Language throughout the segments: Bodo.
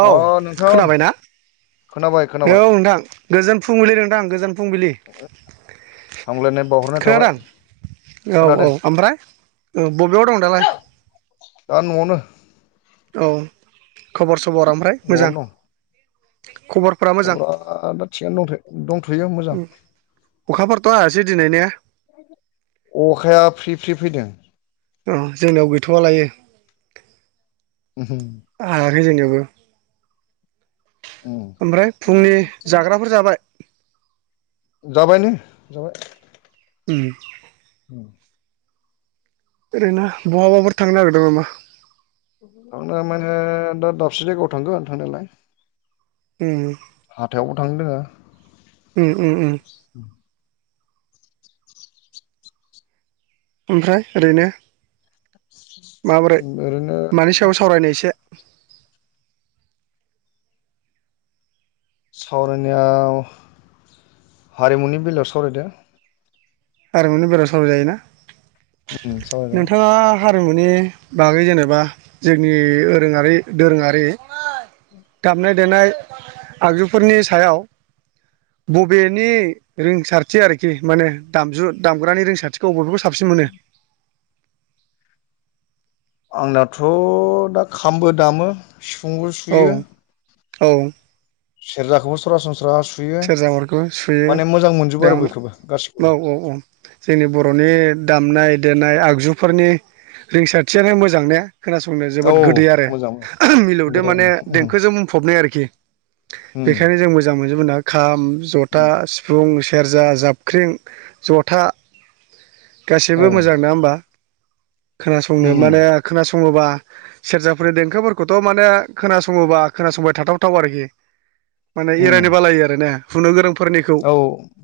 औ अ नोंथां खोनाबाय ना? खोनाबाय औ खोनाबाय नोंथां गोजोन फुंबिलि नोंथां गोजोन फुंबिलि। हामलायनाय बावहरनाय खोनादों थाबाय। औ औ खोनादों ओमफ्राय बबेयाव दं दालाय? दा न'आवनो। औ खबर सबर ओमफ्राय मोजां? न'आवनो दं खबरफोरा मोजां खबरा दा थिगानो दंथ' दंथ'यो मोजां। अखा हायासै दिनै ने अखाया फ्रि फ्रि फैदों। औ जोंनियाव गैथ'वा लायो। [unintelligible] [unintelligible] ओमफ्राय फुंनि जाग्राफोर जाबाय? जाबाय नो जाबाय। ओम। [inaudible] ओरैनो बहाबाफोर थांनो नागिरदों नामा? थांनो माने दा दाबसे जायगायाव थांगोन थांनायालाय। उम हाथायावबो थांनो दोङो। उम उम उम ओमफ्राय ओरैनो माबोरै ओरैनो मानि सायाव सावरायनो एसे सावरायनायाव हारिमुनि बेलायाव सावरायदो। हारिमुनि बेलायाव सावरायजायोना। उम सावरायजागोन। नोंथाङा हारिमुनि बागै जेनेबा जोंनि ओरोङारि दोरोङारि। दामनाय देनाय आगजुफोरनि सायाव बबेनि रिंसारथि आरोखि माने दामजु दामग्रानि रिंसारथिखौ अबे अबेखौ साबसिन मोनो आंनाथ' दा खामबो दामो सिफुंबो औ सुयो। औ। सेरजाखौबो सरासन सेरजाफोरखौ सुयो मोजां मोनजोबो दा आरो बयखौबो गासिखौबो औ औ औ जोंनि बर' नि दामनाय देनाय आगजुफोरनि रिंसारथियानो मोजां ने। खोनासंनो औ जोबोद गोदै आरो मोजां नंगौ मिलौदो दे उम माने देंखोजों बुंफबनाय आरोखि। उम बेखायनो जों मोजां मोनजोबोना खाम जथा उम सिफुं से सेरजा जाबख्रिं जथा औ गासिबो मोजां नङा होमबा। खोनासंनो उम माने खोनासं संओबा सेरजाफोरनि देंखोफोरखौथ' माने खोनासङोबा खोनासंबाय थाथावथाव आरोखि माने एरायनो उम बालायो आरो ने हुनो गोरों फोरनिखौ औ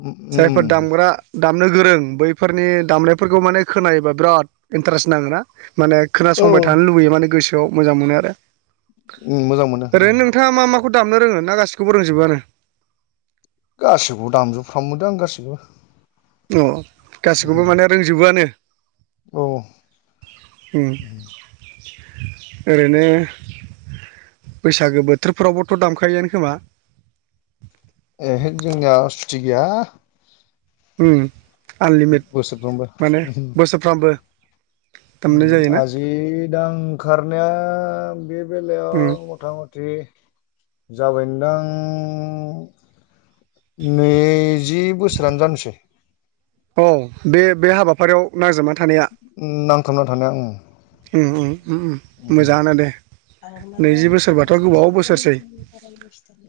उम जायफोर उम दामग्रा दाम नो गोरों बैफोरनि दामनायफोरखौ माने खोनायोबा बिराद इन्टारेस्ट नाङोना माने औ खोनासंबाय थानो लुबैयो माने गोसोआव मोजां मोनो आरो। ओम मोजां मोनो ओम खौ दामनो रोङो ना गासिखौबो रोंजोबोआनो गासिबखौबो दामजोबफ्रामोदां गासिखौबो अ गासिखौबो माने रोंजोबोआनो औ उम ओरैनो बैसागो बोथोरफोरावबोथ दामखायोआनो खोमा ह जोंा सटि गैया आनलिमिटेद बोसोरफ्रोमबो माने उम बोसोरफ्रामबो दामनाय जायोना आजि दां खखारनाया बे उम बेलायाव मथा मथि [inaudible] जाबाय नदां नैजि बोसोरानो जानोसै औ बे बे हाबाफारियाव नांजोबोन नांथाबना थानाया आं उम उम मोजाङानो दे म नैजि बोसोरबाथ' मसला गोबाव स बोसोरसै नि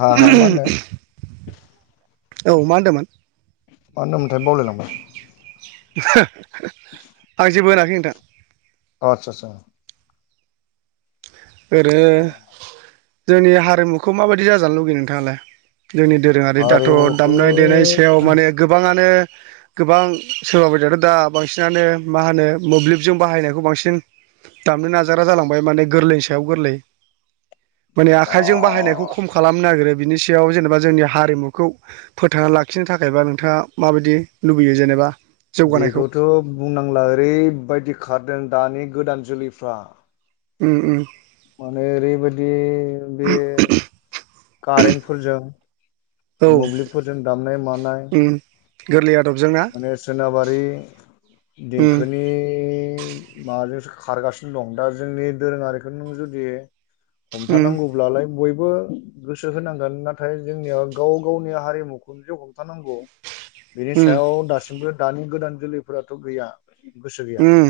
हा हा मा औ मा होनदोंमोन होनो मद मोनथाय बल म आं जेबो होनाखै नोंथां आतसा आतसा ओरैनो जोंनि हारिमुखौ माबायदि जाजानो लुगैयो नोंथाङालाय जोंनि दोरोङारि दाथ हारिमुखौ दामनाय देनाय सायाव माने गोबाङानो गोबां सोरबा बदिाथ दा बांसिनानो मा होनो मोब्लिबजों बाहायनायखौ बांसिन दामनो नाजारा जालांबाय माने गोरलै गै मान बा आ बायनाय खनो बिनि सायाव जेनेबा जोंनि हारिमुखौ फोथांना लाखिनो थाखायबा नोंथाङा माबायदि लुबैयो जेनेबा जौगानायखौ बेखौथ' बुंनांला ओरैबायदि खारदों दानि गोदान जुलिैफ्रा उ उ माने ओरैबायदि बे कारेन्टफोरजों औ मोब्लिबफोरजों दामनाय मानाय गोरललियाद माने सोनाबारि उम देंखोनि माबाजोंसो खारगासिनो दं दा जोंनि दोरोङारिखौ नों जुदि उम हमथानांगौब्लालाय बयबो गोसो होनांगोन नाथाय जोंनियाव गाव गावनि हारिमुखौनो जे हमथानांगौ बेनि उम सायाव दासिमबो दानि गोदान जोलैफोराथ' गैया गोसो गैया उम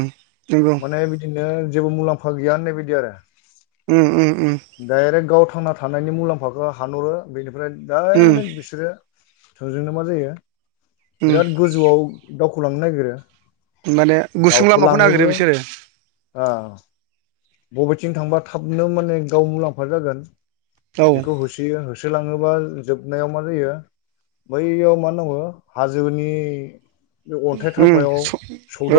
नंगौ माने बिदिनो जेबो मुलाम्फा गैया होननाय बायदि आरो [unintelligible] डाइरेक्ट गाव थांना थानायनि मुलाम्फाखौ हानहरो बेनिफ्राय उम डाइरेक्ट बिसोरो थोंजोंनो मा जायो उम बिराद गोजौआव दावखलांनो नागिरो माने गुसुं लामाखौ नागिरो दावखोलाङोबो बिसोरो बबेथिं थांबा थाबनो माने गाव मुलाम्फा जागोन औ बेखौ होसोयो होसोलाङोबा जोबनायाव मा जायो बैयाव मा नांगौ हाजोनि बे अन्थाइ उम थाफायाव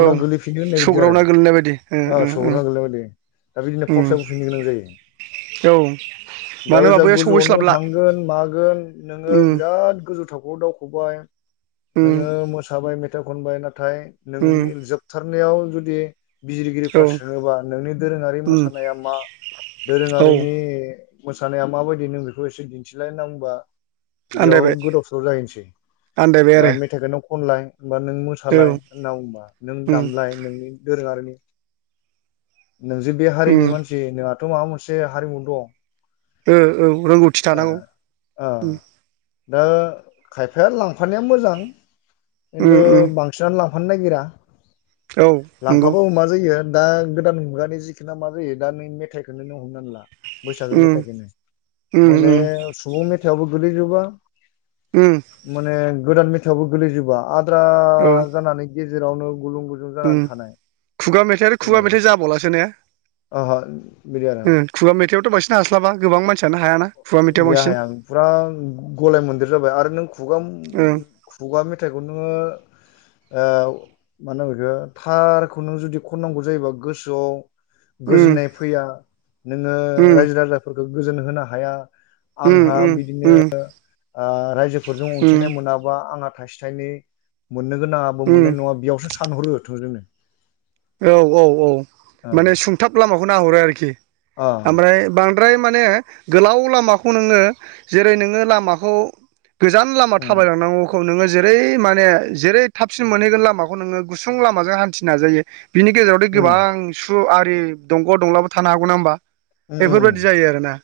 औ गोगलैफिनो होननाय बायदि सौग्रावना गोलैनाय बायदि उम आरो उम उम सौदना गोलैनाय बायदि दा बिदिनो उम फावसबोफिनो गोनां जायो औ मानो होनबा दाजा बैयाव गोजौआवनो सहैस्लाबला थांगोन मागोन नोङो उम बिराद गोजौ थावखौआव दावख'बाय उम नोङो मोसाबाय मेथाइ खनबाय ना नाथाय उम नोंनि जोबथारनायाव जुदि औ बिजिरगिरिफ्रा सोङोबा नोंनि ङारि उम मोसानाया मा औ दोरोङारिनि मोसानाया माबायदि नों बेखौ एसे दिन्थिलाय होनना बुंबा बेयाव आन्दायबाय गोदाव सोराव जाहैनसै आन्दायबाय दा आरो मेथाइखोनो खनलाय होमबा नों मोसालाय औ होनना बुंबा नों उम दामलाय नोंनि दोरोङारिनि नोंजे बे हारिनि उम मानसि नोंहाथ' माबा मोनसे हारिमु दं ओ औ रोंगौथि ओ थानांगौ ओ उम दा खायफाया लांफानाया मोजां उम खिन्तु उम बांसिनानो लां फानो नागिरा औ नंगौ लांफाबाबो मा जायो दा गोदान मुगा मेजिखोना मा जायो दा नों मेथाइखोनो नों हमनान ला बैसागो उम मेथाइखोनो उम माने उम सुबुं मेथाइआवबो गोलैजोबा उम माने गोदान मेथायावबो गोलैजोबा आद्रा औ जानानै गेजेरावनो गुलुं गुजुं जानानै थानाय थाइ आरो खुगा मेथाइ जाबावलासो ने ओहो बिदि आरो उम खुगा मेथाइआवथ' बांसिन हास्लाबा गोबां मानसियानो हायाना खुगा मेथाइआव बांसिन गैयाहाया ओं फुरा गलाय मोनदेर जाबाय आरो नों ओं खुगा-खुगा मेथाइखौ खुनु ओ मा होनो बेखो थार खौ नों जुदि खननांगौ जायोबा गोसोआव उम गोजोननाय फैया नोङो उम रायजो राजाफोरखो गोजोन होनो हाया उम आंहा उम बिदिनो उम ओ रायजोफोरजों उम अनसायनाय मोनाबा आंहा थाइसे थाइनै मोननो गोनाङाबो उम मोननाय नङा बेयावसो सानहरो थोंजोंनो औ औ औ ओ माने सुंथाब लामाखौ नाहरो आरोखि ओ ओमफ्राय बांद्राय माने गोलाव लामाखौ नोङो जेरै नोङो लामाखौ गोजान लामा उम थाबायलांनांगौखौ नोङो जेरै माने जेरै थाबसिन मोनहैगोन लामाखौ नोङो गुसुं लामाजों हान्थि नाजायो बिनि गेजेरादि उम गोबां सु आरि दंग' दंलाबो थानो हागौ नङा होमबा उम बेफोरबादि जायो आरोना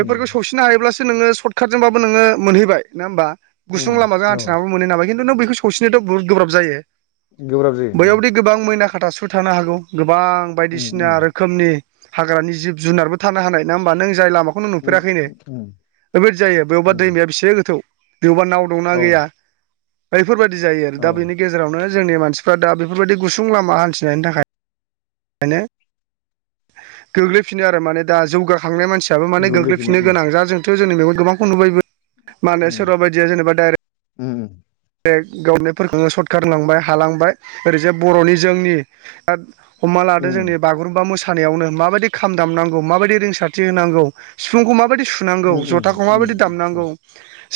उम सौसिनो हायोब्लासो नोङो सर्ट काटजोंबाबो नोङो मोनहैबाया होनबा उम गुसुं लामाजों उम औ हान्थिनानैबो मोनैनो हायबाय खिनथु नों खौ सौसिनोथ' बहुत गोब्राब जायो गोब्राब जायो [unintelligible] खाथा सु थानो हागौ गोबां उम बायदिसिना रोखोमनि हाग्रानि जिब जुनारबो थानो हानाय नोङामबा नों जाय लामा खौनो उम नुफेराखैनो उम बे बायदि जायो बेयावबा उम दैमाया बेसे गोथौ बेवबा नाव दंना औ गैया बेफोरबायाददि जायो आरो दा औ बेनि गेजेरावनो जोंनि मानसिफ्रा दा बेफोरबायदि गुस सुं लामा हान्थिनायनि थाखाय नो गोग्लैफिनो आरो माने दा जौगाखांनाय मान सियाबो माने गोग्लैफिनो गोग्लैफिननो गोनां जा जोंथ' जोंनि [unintelligible] गोबांखौ नुबायबो मानो सोरबा बायदिया जेनेबा डाइरेक्ट उम उम [unintelligible] गावनायफोरखौनो सर्टकाट होलांबाय हालांबाय ओरैजाय बर'नि जोंनि हमना लादो उम जोंनि बागुरुम्बा मोसानायावनो माबायदि खाम दामनांगौ माबायदि रिंसारथि होनांगौ सिफुंखौ माबायदि सुनांगौ उम उम जथाखौ माबायदि उम दामनांगौ उम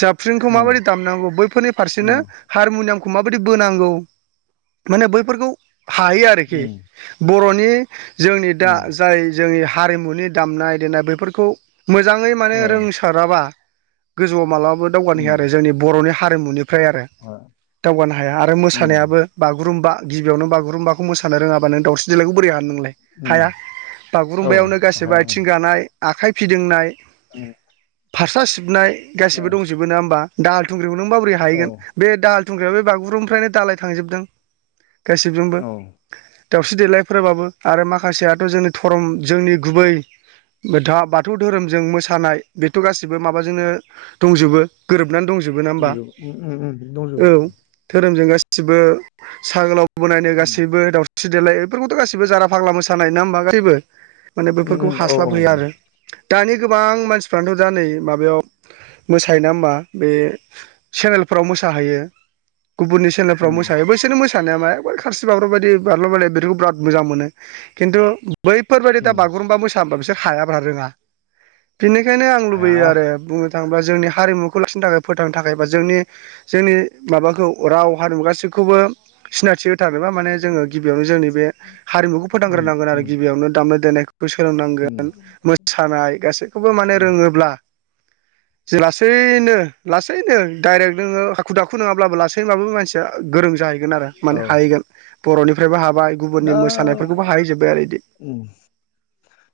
जाफ्रिंखौ उम माबायदि दामनांगौ बैफोरनि उम [unintelligible] हारमुनियामखौ माबायदि बोनांगौ माने बैफोरखौ हायो आरोखि उम बर'नि जोंनि दा उम जाय जोंनि हारिमुनि दामनाय देनाय बेफोरखौ मोजाङै माने औ रोंसाराबा गोजौआव मालाबाबो दावगानो होया उम आरो जोंनि बर'नि हारिमुनि फ्राय आरो आ दावगानो हाया आरो उम मोसानायाबो बागुरुम्बा गिबियावनो बागुरुमबा मोसानो रोङाबा नों दावसिन जेलायखौ बोरै हानो नोंलाय उम हाया औ बागुरुम्बायावनो गासिबो हाया उम आथिं गानाय आखाइ फिदिंनाय [unintelligible] फास्रा सिबनाय गासिबो उम दंजोबो नङा होमबा दाहाल थुंग्रिखौ नों माबोरै ओ हाहैगोन बे दाहाल थुंग्रिया बे बागुरुमनिफ्रायनो दालाय थांजोबदों गासिफ्रोमबो औ औ दाावस्रि देलायफोराबाबो आरो माखासेयाथ' जोंनि धरम जोंनि गुबै दा बाथौ धोरोमजों मोसानाय बेथ' गासैबो माबाजोंनो दंजोबो गोरोब नानै दंजोबो ना होमबा उम उम उम औ दंजोबो धोरोमजों गासिबो सा गोलाव ब नायनो उम गासैबो दावस्रि देलाय बेफोरखौथ' गाैबो जारा फाग्ला मोानाय नङा होमबा गासैबो माने उम बेफोरखौ उम औ हास्लाब औ होया आरो। दानि गोबां मानसिफ्रानोथ' दा नै माबायाव मोसायोना होमबा बे सेनेलफ्राव मोसाहोयो गुबुननि सेनेलफ्राव उम मोसाहोयो बैसोर मोसायो मा खानसि बाब्राब' बायदि बारल'ब बल बेखौ बिराद मोजां मोनो खिन्थु बैफोरबायदि दा उम बागुरुम्बा मोसानोबा बिसोर हायाब्रा रोङा बेनिखायनो आं लुबैयो हाया आरो बुंनो थाङोब्ला जोंनि हारिमुखौ लाखिनो थाखाय फोथांनो थाखाय जोंनि जोंनि माबाखौ राव हारिमु गासैखौबो सिनायथि होथारोबा माने जोङो गिबियावनो जोंनि बे हारिमुखौ उम फोथांग्रोनांगोन आरो उम गिबियावनो दामनाय देनायखौ खौ उम सोलोंनांगोन मोसानाय गासैखौबो माने उम रोङोब्ला जे लासैनो लासैनो। डाइरेक्ट नोङो हाखु दाखु नङाब्लाबो लासैब्लााबो मानसिया गोरों जाहैगोन आरो औ माने हाहैगोन। बर'निफ्रायबो हाबा गुबुननि दा मोसानायफोरखौबो हाहै जोब्बाय आरो बिदि उम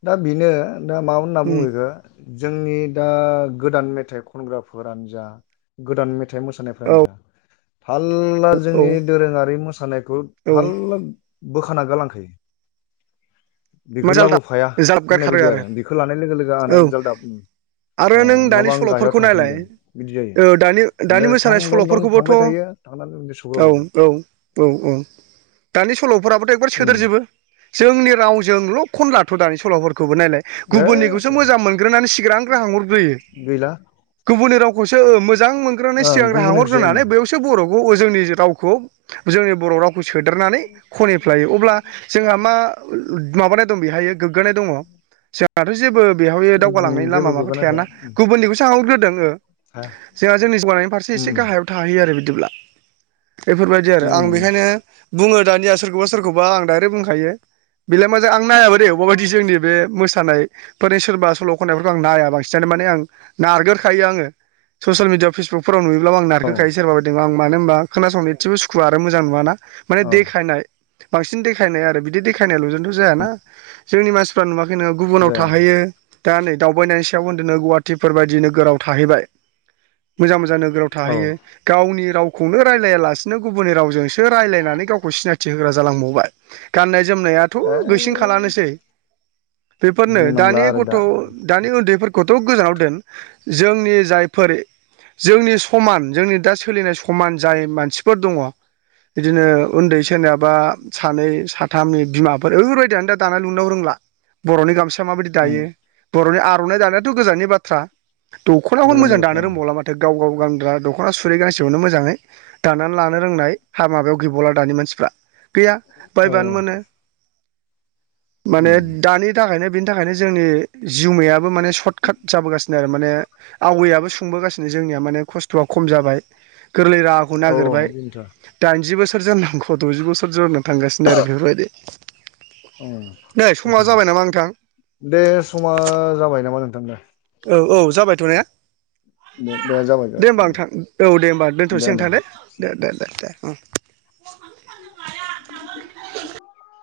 दा बेनो दा मा होनना बुङैगो जोंनि दा गोदान मेथाइ ख खगानो जा गोदान मेथ मोसानायानो औ जा थार्ला औ जोंनि दोरोङारि मोसानायखौ औ थाल्ला बोखाना गालांखायो मा बेखौ जालदा लाबोफाया होननाय बायदि आरो बेखौ लानाय लोगो लोगो औ आंना जालदा। आरो नों दानि सल'फोरखौ नायलाय बिदि जायो दानि दानि बेनिफ्राय थं मोसानाय दं दं सल'फोरखौबोथ' थांबाय थायो थांनानै बिदि औ सौग्रावजोबो औ औ औ। दानि सल'फोराबोथ' एकबार उम सोदेरजोबो जोंनि रावजोंल' खन लाथ' दानि सल'फोरखौ खौबो नायलाय एस गुबुननिखौसो मोजां मोनग्रोनानै सिग्रां ग्राहां हरग्रोयो गैला गुबुननि रावखौसो मोजां मोनग्रोनानै सिगांग्रो गुबुननिसो हाहरग्रोनानै बेयावसो बर' बर जोंनि रावखौ जोंनि बर' राव खौ सोदेरनानै खनहैफ्लायो अब्ला जोंहा मा माबानाय दं बेहायो गोग्गानाय दङ जोंहाथ' जेबो बेहाय दावगालांनायनि लामा जेबो माबा गोग्गानाय थाया थायाना गुबुननिखौसो आहरग्रोदों हाया जोंहा जोंनि जौगानायनि फारसे एसे उम गाहायाव थाहैयो आरो बिदि बेफोरबायदि आरो उम आं उम उम बेनिखायनो बुङो दानिया सोरखौबा सोरखौबा आं दाइरेक बुं खायो। बेलाय माजों आं नायाबो दे अबा बायदि जोंनि बे मोसानायफोरनि सोरबा सल' खननायफोरखौ आं नाया बांसिनानो माने आं नारगोरखायो आङो ससियेल मिडियाआव फेसबुक फुराव नयोब्ला आं औ नारखोखायो सोरबा बाय आं मानो होनब खोनासंनो एसेबोुव आरो मोजांनुआना माने औ देखायनाय बांसिन देखायनाय आरो बिदि देखायनायल' ज थ' जायाना जोंनि मानसिफ्रा नुवाखै नोङो गुबुनाव जाया थाहैयो दा नै दावबायनायनि सायाव होनदोंनो गुवाहाटिफोर बायदि नोगोराव थाहैबाय मोजां मोजां नोगोराव औ थाहैयो गावनि रावखौनो रायलाया लासिनो गुबुननि रावजोंसो रायजलायनानै गावखौ सिनायथि होग्रा जालांबावबाय गाननाय जोमनाय थ' गैसिन ओइ खालामानोसै बेफोरनो बुंनांला दानि आरो गथ' दा दानि उन्दैफोरखौथ' थ' गोजानाव दोन जोंनि जायफोर जोंनि समान जोंनि दा सोलिनाय समान जाय मानसिफोर दङ बिदिनो उन्दै सोरनियाबा सानै साथामनि बिमा ओैबायदियानो दा दानाय लुनायाव रोंला बर'नि गामसा माबायदि उम दायो बर'नि आर गोनि बाथ दखना गोजोननाय बाथ्रा मोजांनो रोंबावला माथ गाव गाव गान्रायदख'ना सुरि गांसेयावनो मोजाङै दानानै लानो रोंनाय हा माबायाव गिबला दानि मानसिफ्रा गैया औ बायबानो मोनो माने उम दानि थाखायनो बेनि थाखायनो जोंनि जिउमायाबो माने सर्ट काट जाबोगासिनो आरो माने आवैयाबो संबोगासिनो जोंनिया माने खस्थ'आ खम जाबाय गोरलै राहाखौ औ नागिरबाय औ बेनोथ' दाइनजि बोसोर जोरनांगौ द'जि बोसोर जनांगौ थांगासिनो आरो बेफोरबायदि । नामा नोंथां दे समा जाबाय नामा नों औ औ जाबायथ' ने? दे होमबा नोंथां औ दे होमबा दोनथ'नोसै नोंथां दे दे दे दे दे। उम।